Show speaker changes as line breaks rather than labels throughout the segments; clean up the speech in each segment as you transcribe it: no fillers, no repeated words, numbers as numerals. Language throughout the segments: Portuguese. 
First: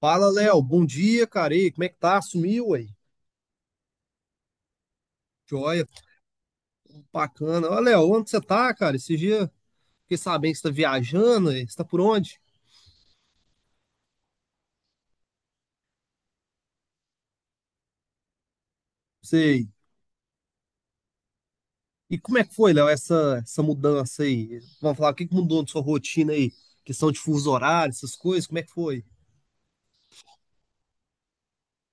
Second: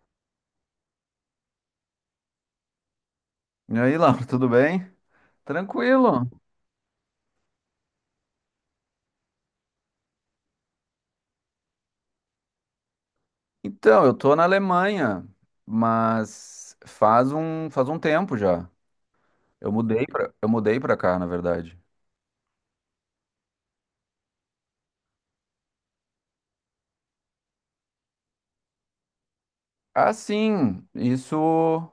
Fala, Léo. Bom dia, cara. E aí, como é que tá? Sumiu, aí?
E aí, Laura, tudo bem?
Joia, tudo
Tranquilo.
bacana. Ô, Léo, onde você tá, cara? Esse dia fiquei sabendo que você tá viajando, aí. Você tá por onde?
Então, eu tô na Alemanha, mas faz um tempo já.
Sei.
Eu mudei pra cá, na verdade.
E como é que foi, Léo, essa mudança aí? Vamos falar, o que que mudou na sua rotina aí? Questão de fuso horário, essas coisas, como é que foi?
Ah, sim, isso,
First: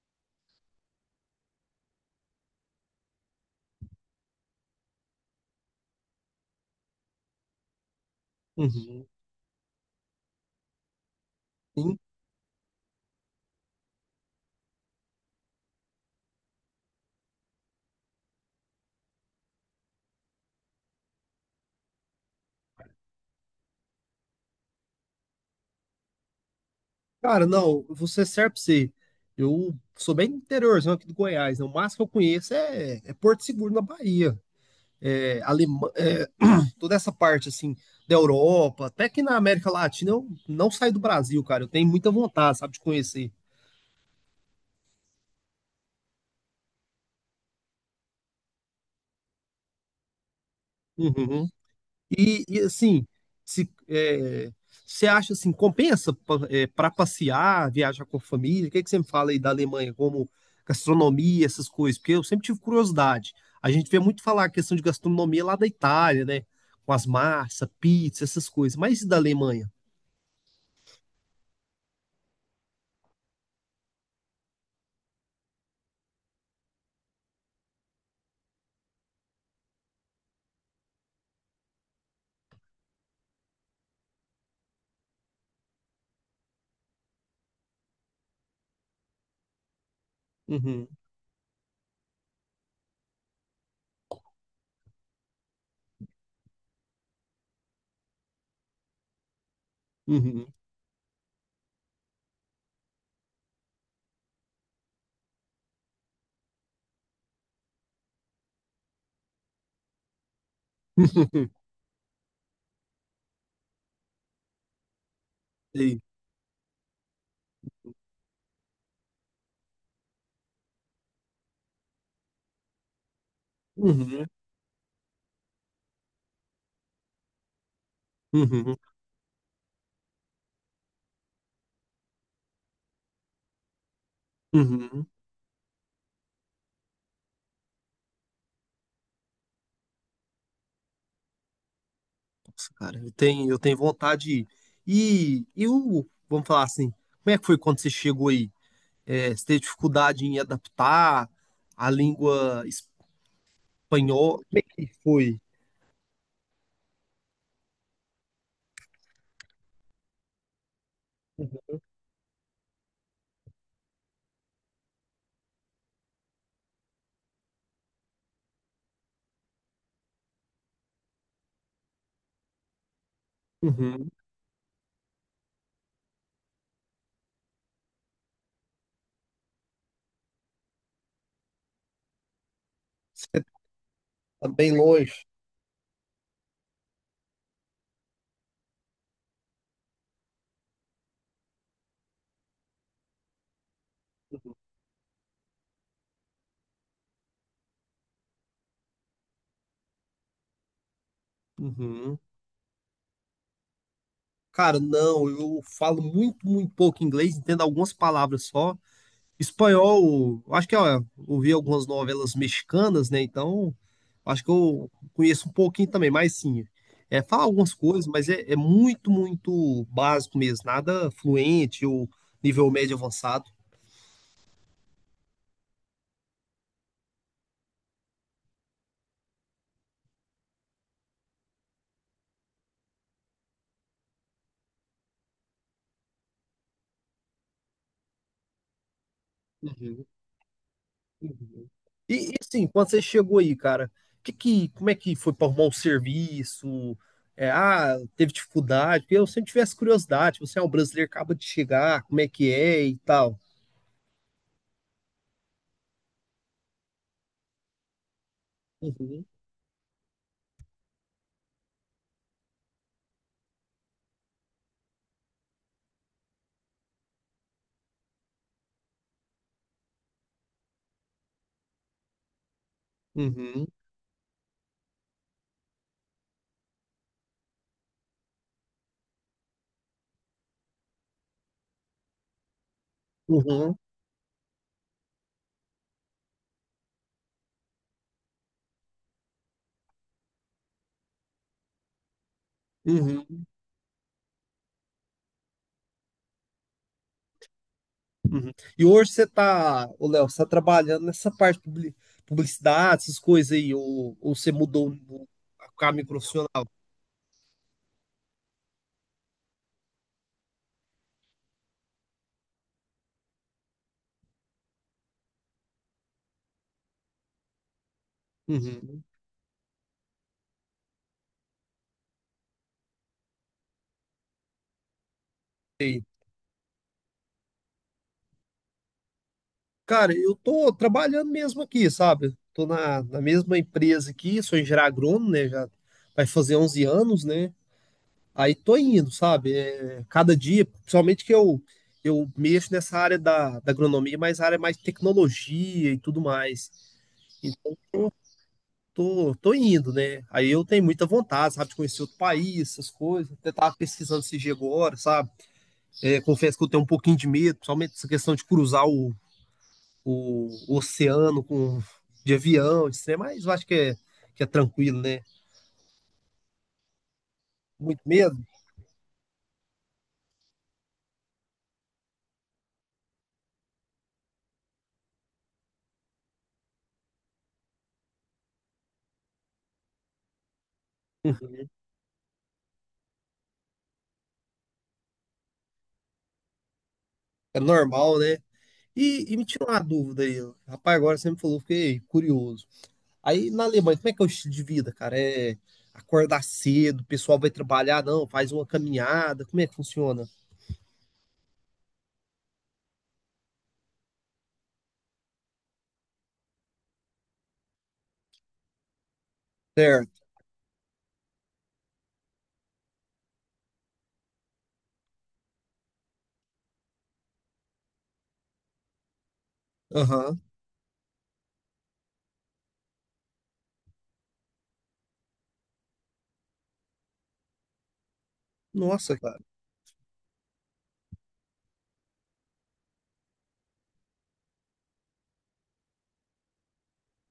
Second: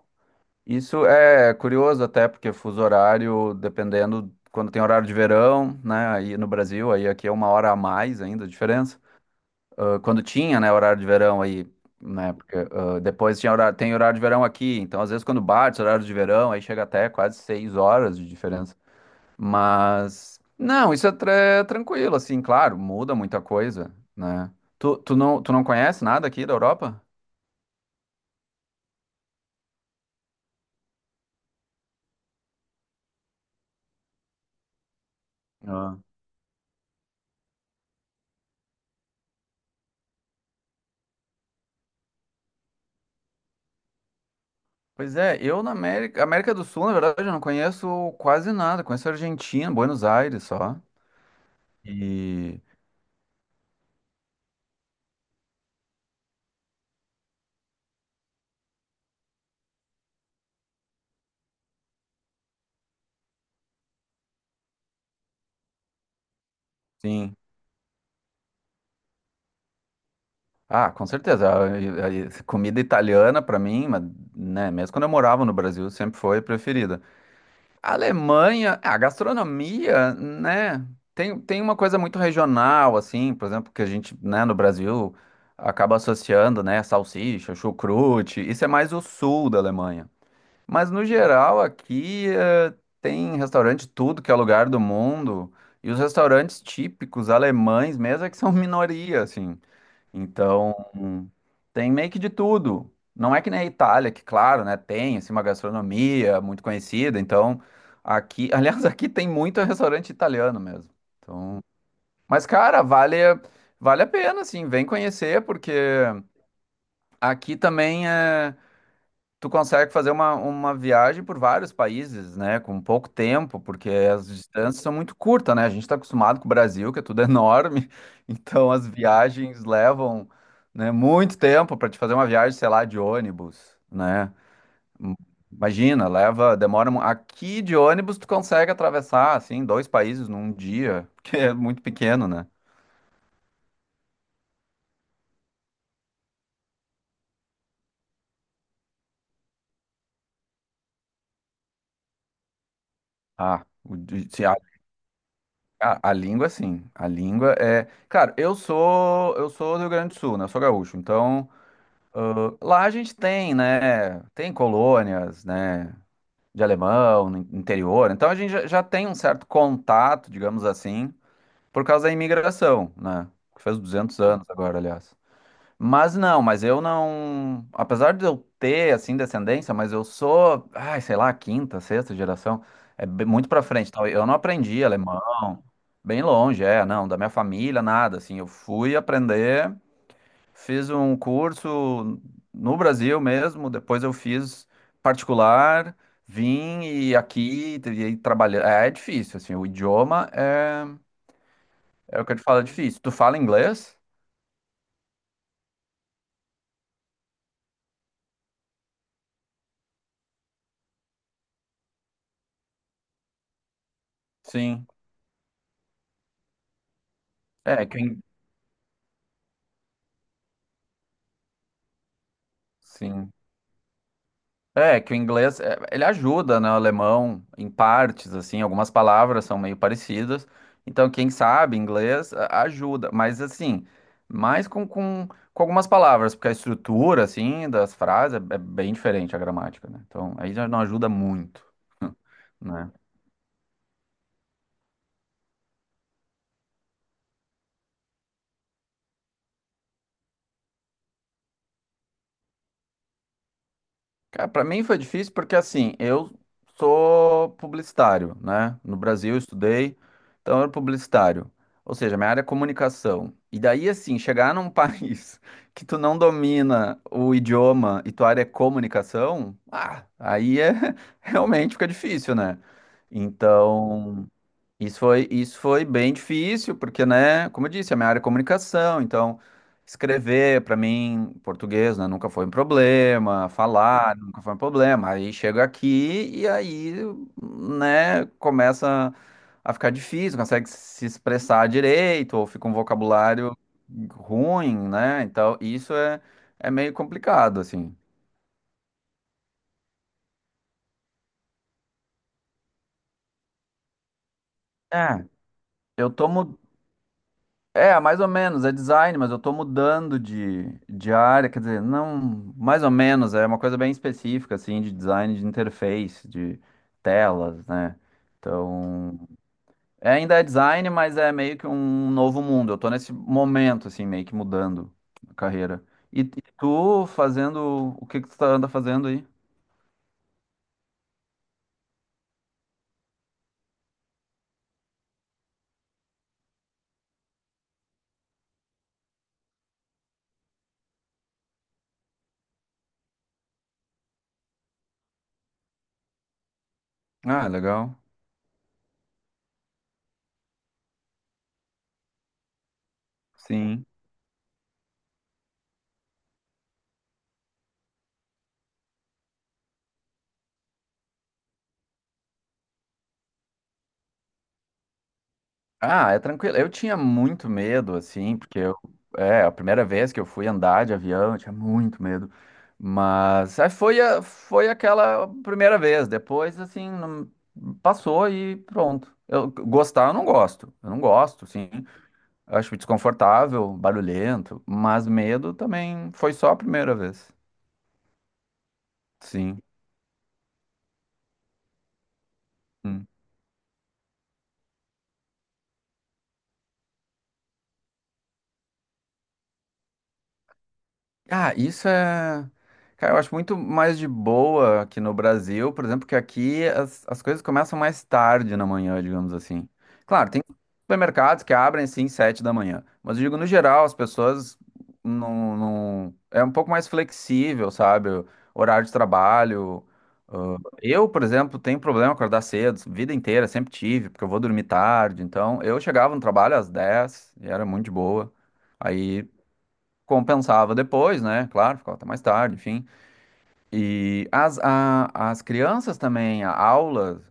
isso é curioso até, porque fuso horário, dependendo, quando tem horário de verão, né, aí no Brasil, aí aqui é 1 hora a mais ainda, a diferença.
Uhum.
Quando tinha, né, horário de verão aí,
Sim.
né, porque depois tem horário de verão aqui, então às vezes quando bate horário de verão, aí chega até quase 6 horas de diferença. Mas, não, isso é tranquilo, assim, claro, muda muita coisa, né? Tu não conhece nada aqui da Europa?
Cara, não, você serve pra você. Eu sou bem interiorzão aqui do Goiás, né? O máximo que eu conheço é Porto Seguro, na Bahia. é, Alema,
Ah.
é, toda essa parte assim da Europa, até que na América Latina eu não saí do Brasil, cara. Eu tenho muita vontade, sabe, de conhecer.
Pois é, América do Sul, na verdade, eu não conheço quase nada. Conheço a Argentina, Buenos Aires só.
Uhum. E
E
assim, se é, você acha assim, compensa para passear, viajar com a família? O que é que você me fala aí da Alemanha, como gastronomia, essas coisas? Porque eu sempre tive curiosidade. A gente vê muito falar a questão de gastronomia lá da Itália, né? Com as
sim.
massas, pizza, essas coisas. Mas e da Alemanha?
Ah, com certeza. A comida italiana, para mim, mas, né, mesmo quando eu morava no Brasil, sempre foi preferida. A Alemanha, a gastronomia, né, tem uma coisa muito regional, assim, por exemplo, que a gente, né, no Brasil, acaba associando, né, salsicha, chucrute, isso é mais o sul da Alemanha.
Uhum.
Mas, no geral, aqui, tem restaurante tudo que é lugar do mundo, e os restaurantes típicos alemães mesmo é que são minoria, assim.
Uhum.
Então, tem meio que de tudo. Não é que nem a Itália, que claro, né, tem assim, uma gastronomia muito conhecida. Então, aqui, aliás, aqui tem muito restaurante italiano mesmo. Então, mas cara, vale a pena assim, vem conhecer porque aqui também é tu consegue fazer uma viagem por vários países, né? Com pouco tempo, porque
Uhum,
as distâncias são muito curtas, né? A gente está acostumado com o Brasil, que é tudo enorme, então
uhum,
as viagens levam, né, muito tempo para te fazer uma viagem, sei lá, de ônibus, né?
uhum.
Hum, Imagina, leva, demora. Aqui de ônibus tu consegue atravessar, assim, dois países num dia, porque é muito pequeno, né?
Nossa, cara, eu tenho vontade de ir. E o, vamos falar assim, como é que foi quando você chegou aí? É, você teve dificuldade em adaptar a língua
Ah,
espanhola? Como é que foi?
a língua, sim. A língua é. Cara, eu sou do Rio Grande do Sul, né? Eu sou gaúcho. Então, lá a gente tem, né? Tem colônias, né? De alemão, no interior. Então a gente já tem um certo contato, digamos assim, por causa da imigração, né? Que faz
Uhum.
200 anos agora, aliás. Mas não, mas eu não. Apesar de eu ter, assim, descendência, mas eu sou, sei lá, quinta, sexta geração. É bem-
Você
muito pra frente. Então, eu não
tá bem
aprendi alemão,
longe.
bem longe, é, não, da minha família, nada. Assim, eu fui aprender, fiz um curso no Brasil mesmo, depois eu fiz particular, vim e aqui e aí trabalhei. é difícil assim, o idioma é,
Uhum.
é o que eu te falo, é difícil. Tu fala inglês?
Cara, não, eu falo muito, muito pouco inglês, entendo algumas palavras só. Espanhol, acho que ó, eu ouvi algumas novelas mexicanas, né? Então, acho que
Sim.
eu conheço um pouquinho também, mas sim, é, fala algumas
É,
coisas,
quem.
mas é muito, muito básico mesmo, nada fluente ou nível médio
Sim.
avançado.
É, que o inglês, é, ele ajuda, né, o alemão em partes, assim, algumas palavras são meio parecidas. Então, quem sabe inglês ajuda, mas assim, mais com algumas palavras, porque a estrutura, assim, das frases é bem diferente a gramática, né?
Uhum,
Então, aí já não ajuda muito,
uhum. E assim, quando
né?
você chegou aí, cara, que, como é que foi para arrumar um serviço? É, ah, teve dificuldade? Porque eu sempre tivesse curiosidade, você é um brasileiro, acaba de chegar, como é que é e tal.
Cara, para mim foi difícil porque assim, eu sou publicitário, né? No
Uhum.
Brasil eu estudei, então eu era publicitário. Ou seja, minha área é comunicação. E daí assim, chegar num país que tu não domina o idioma e tua área é comunicação, ah, aí é realmente fica difícil, né?
Uhum,
Então, isso foi bem difícil, porque, né, como eu disse, a minha área é comunicação, então escrever para mim, português, né, nunca foi um problema,
uhum.
falar nunca foi um problema. Aí chego aqui e aí, né, começa a ficar difícil, consegue se expressar direito, ou fica um
Uhum.
vocabulário ruim, né? Então, isso é meio complicado, assim.
E hoje você tá, ô Léo, você tá trabalhando nessa parte de publicidade, essas coisas aí, ou você mudou
É,
o caminho
eu tô mu-
profissional?
é, mais ou menos, é design, mas eu tô mudando de área, quer dizer, não, mais ou menos, é uma coisa bem específica, assim, de design de interface, de telas, né?
Uhum.
Então, é, ainda é design, mas é meio que um novo mundo. Eu tô nesse momento, assim, meio que mudando a carreira.
Sei.
E tu fazendo, o que que tu tá, anda fazendo aí?
Cara, eu tô trabalhando mesmo aqui, sabe? Tô na mesma empresa aqui, sou engenheiro agrônomo, né? Já vai fazer 11 anos, né? Aí tô indo, sabe? É, cada dia, principalmente que eu mexo nessa área da agronomia, mas a área mais tecnologia e tudo mais.
Ah, legal.
Tô indo, né? Aí eu tenho muita vontade, sabe, de conhecer outro país, essas coisas. Até tava
Sim.
pesquisando esse dia agora, sabe? É, confesso que eu tenho um pouquinho de medo, principalmente essa questão de cruzar o oceano de avião, de trem, mas eu acho que é tranquilo, né?
Ah, é tranquilo. Eu tinha muito medo,
Muito
assim,
medo,
porque eu, é, a primeira vez que eu fui andar de avião, eu tinha muito medo. Mas aí foi aquela primeira vez. Depois, assim, não- passou e pronto. Eu não gosto. Eu não gosto, sim. Acho desconfortável, barulhento, mas medo também foi só a primeira vez.
é normal, né? E me
Sim.
tira uma dúvida aí, ó, rapaz, agora você me falou, fiquei curioso.
Hum.
Aí na Alemanha, como é que é o estilo de vida, cara? É acordar cedo, o pessoal vai trabalhar, não, faz uma caminhada, como é que funciona?
Ah, isso é. Cara, eu acho muito mais de boa aqui no Brasil, por exemplo, que aqui as coisas começam mais tarde na manhã, digamos assim.
Certo.
Claro, tem supermercados que abrem sim 7 da manhã, mas eu digo no geral, as pessoas não, não é um pouco mais flexível, sabe? O horário de trabalho.
Aham.
Ah, eu, por exemplo, tenho problema acordar cedo, vida inteira, sempre tive, porque eu vou dormir tarde. Então, eu chegava no trabalho às 10 e era muito de boa.
Nossa,
Aí
cara.
compensava depois, né? Claro, ficava até mais tarde, enfim. E as crianças também, a aula.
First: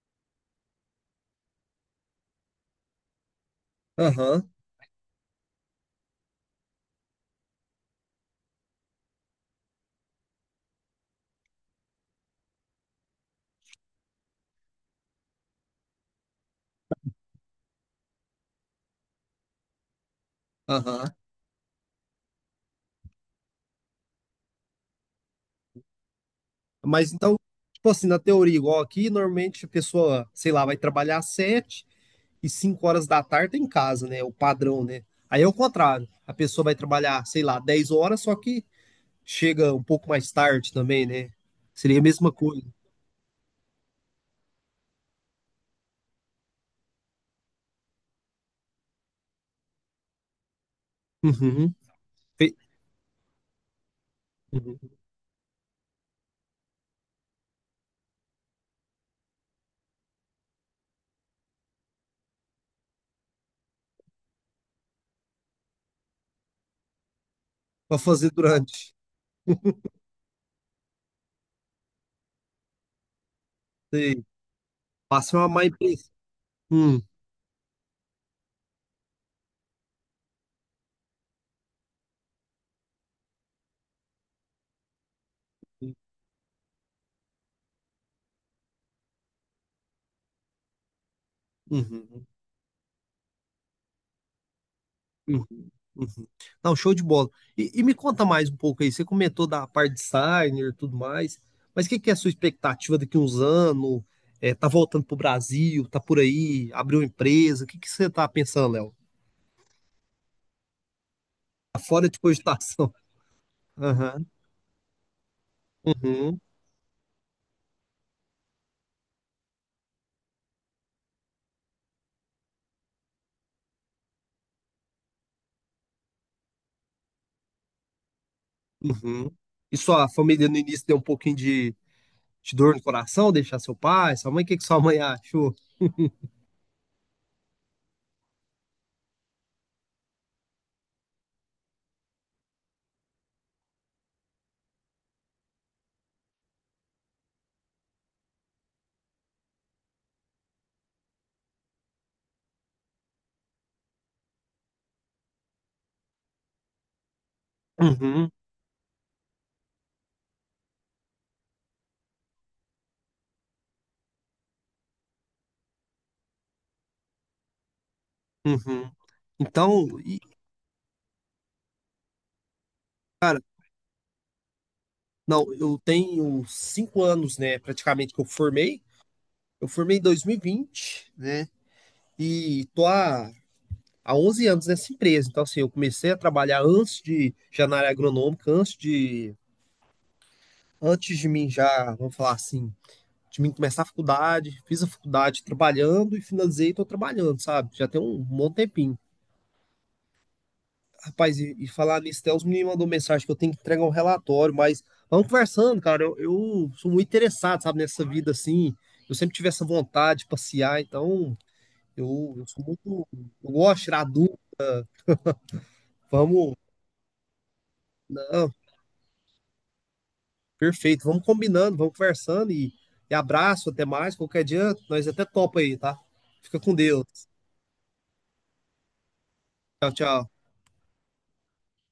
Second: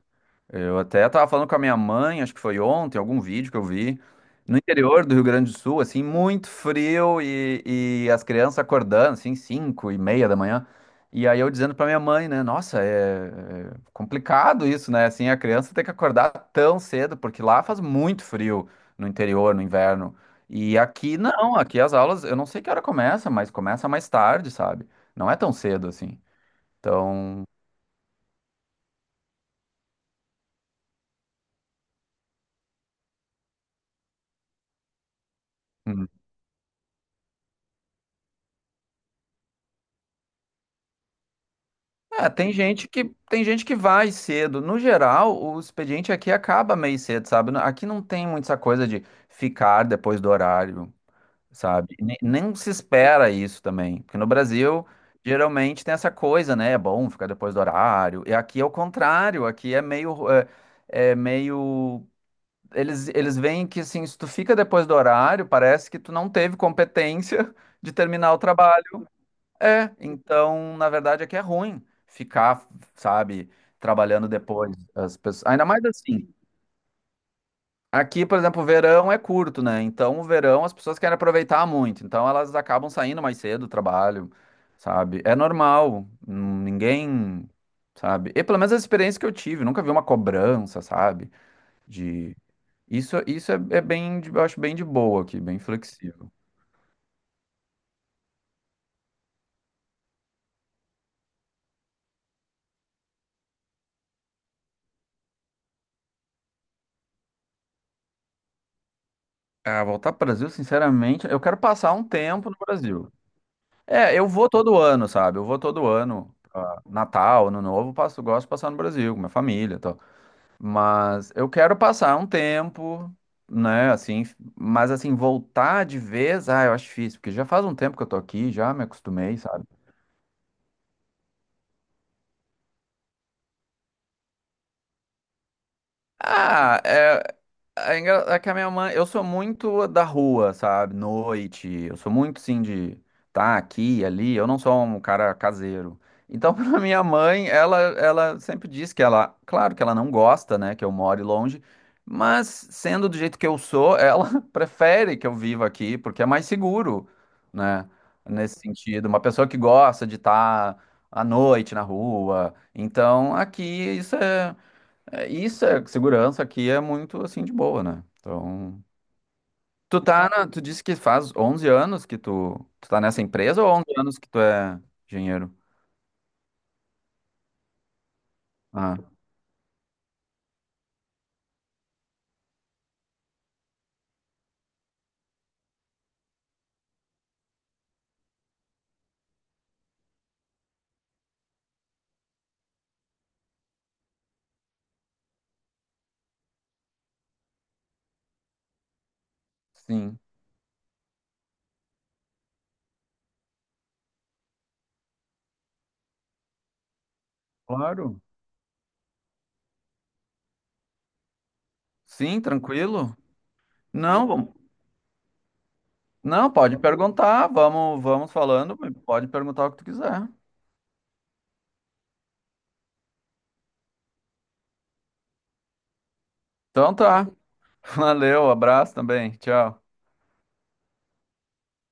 Eu até tava falando com a minha mãe, acho que foi ontem, algum vídeo que eu vi,
Aham.
no interior do Rio Grande do Sul, assim, muito frio e as crianças acordando, assim, 5:30 da manhã. E aí eu dizendo pra minha mãe, né, nossa, é, é complicado isso, né, assim, a criança tem que acordar tão cedo, porque lá faz muito frio no interior, no inverno. E
Aham.
aqui não, aqui as aulas, eu não sei que hora começa, mas começa mais tarde, sabe? Não é tão cedo assim.
Mas então,
Então.
tipo assim, na teoria, igual aqui, normalmente a pessoa, sei lá, vai trabalhar às sete e cinco horas da tarde tá em casa, né? O padrão, né? Aí é o contrário. A pessoa vai trabalhar, sei lá, 10 horas, só que chega um pouco mais tarde também, né? Seria a
É,
mesma
tem
coisa.
gente que tem gente que vai cedo. No geral, o expediente aqui acaba meio cedo, sabe? Aqui não tem muito essa coisa de ficar depois do horário,
Uhum.
sabe? Nem, nem
Fe-
se espera isso também, porque no Brasil
uhum.
geralmente tem essa coisa, né? É bom ficar depois do horário. E aqui é o contrário. Aqui é meio, eles veem que assim, se tu fica depois do horário, parece que tu não teve competência de
Pra fazer
terminar o
durante.
trabalho. É, então, na verdade, é que é ruim ficar, sabe,
Sei.
trabalhando depois. As
Passa
pessoas.
uma má
Ainda mais
impressão.
assim,
Hum.
aqui, por exemplo, o verão é curto, né? Então, o verão as pessoas querem aproveitar muito. Então, elas acabam saindo mais cedo do trabalho, sabe? É normal. Ninguém, sabe? E pelo menos a experiência que eu tive, nunca vi uma cobrança, sabe?
Uhum.
De. Isso é, é bem, eu acho bem de boa aqui,
Uhum,
bem
uhum.
flexível.
Não, show de bola. E me conta mais um pouco aí. Você comentou da parte designer e tudo mais, mas o que, que é a sua expectativa daqui a uns anos? É, tá voltando pro Brasil? Tá por aí? Abriu uma empresa? O que, que você tá pensando, Léo?
Ah, voltar para o Brasil, sinceramente, eu quero
Tá
passar um
fora de
tempo no
cogitação.
Brasil. É,
Aham,
eu vou todo ano, sabe? Eu vou todo ano.
uhum,
Natal, Ano Novo, passo, gosto de passar no Brasil, com minha família e tal. Mas eu quero passar um tempo, né? Assim, mas assim, voltar de vez, ah, eu acho difícil, porque já faz um tempo que eu tô aqui, já me
uhum.
acostumei, sabe?
E sua família no início deu um pouquinho de dor no coração, deixar seu pai, sua mãe? O que, que sua mãe achou?
Ah, é. É engra- é que a minha mãe, eu sou muito da rua, sabe? Noite, eu sou muito sim de tá aqui, ali, eu não sou um cara caseiro. Então, pra minha mãe, ela sempre diz que ela, claro que ela não gosta, né, que eu more longe, mas sendo do jeito que eu sou, ela prefere que eu viva aqui, porque é mais seguro, né?
Uhum,
Nesse sentido, uma pessoa que gosta de estar à noite na rua. Então, aqui isso é. É, isso é segurança aqui é muito assim de boa, né? Então,
uhum. Então, e,
tu disse que faz 11 anos que tu tá nessa
cara,
empresa ou 11 anos que tu é
não,
engenheiro?
eu tenho 5 anos, né, praticamente que eu formei.
Ah,
Eu formei em 2020, né? E tô há 11 anos nessa empresa. Então, assim, eu comecei a trabalhar antes de já na área agronômica, antes de mim já, vamos falar assim, de mim começar a faculdade. Fiz a faculdade trabalhando e finalizei e tô trabalhando, sabe? Já tem um bom tempinho.
sim.
Rapaz, e falar nisso, até os meninos mandou mensagem que eu tenho que entregar um relatório, mas vamos conversando, cara. Eu sou muito interessado, sabe, nessa
Claro.
vida assim. Eu sempre tive essa vontade de passear, então. Eu,
Sim,
eu sou muito.
tranquilo.
Eu gosto de tirar
Não,
dúvida.
não,
Vamos.
pode perguntar, vamos
Não,
falando, pode perguntar o que tu quiser.
perfeito. Vamos combinando, vamos conversando e abraço, até mais. Qualquer dia, nós até topa aí, tá? Fica com
Então
Deus.
tá. Valeu, abraço também. Tchau.
Tchau, tchau.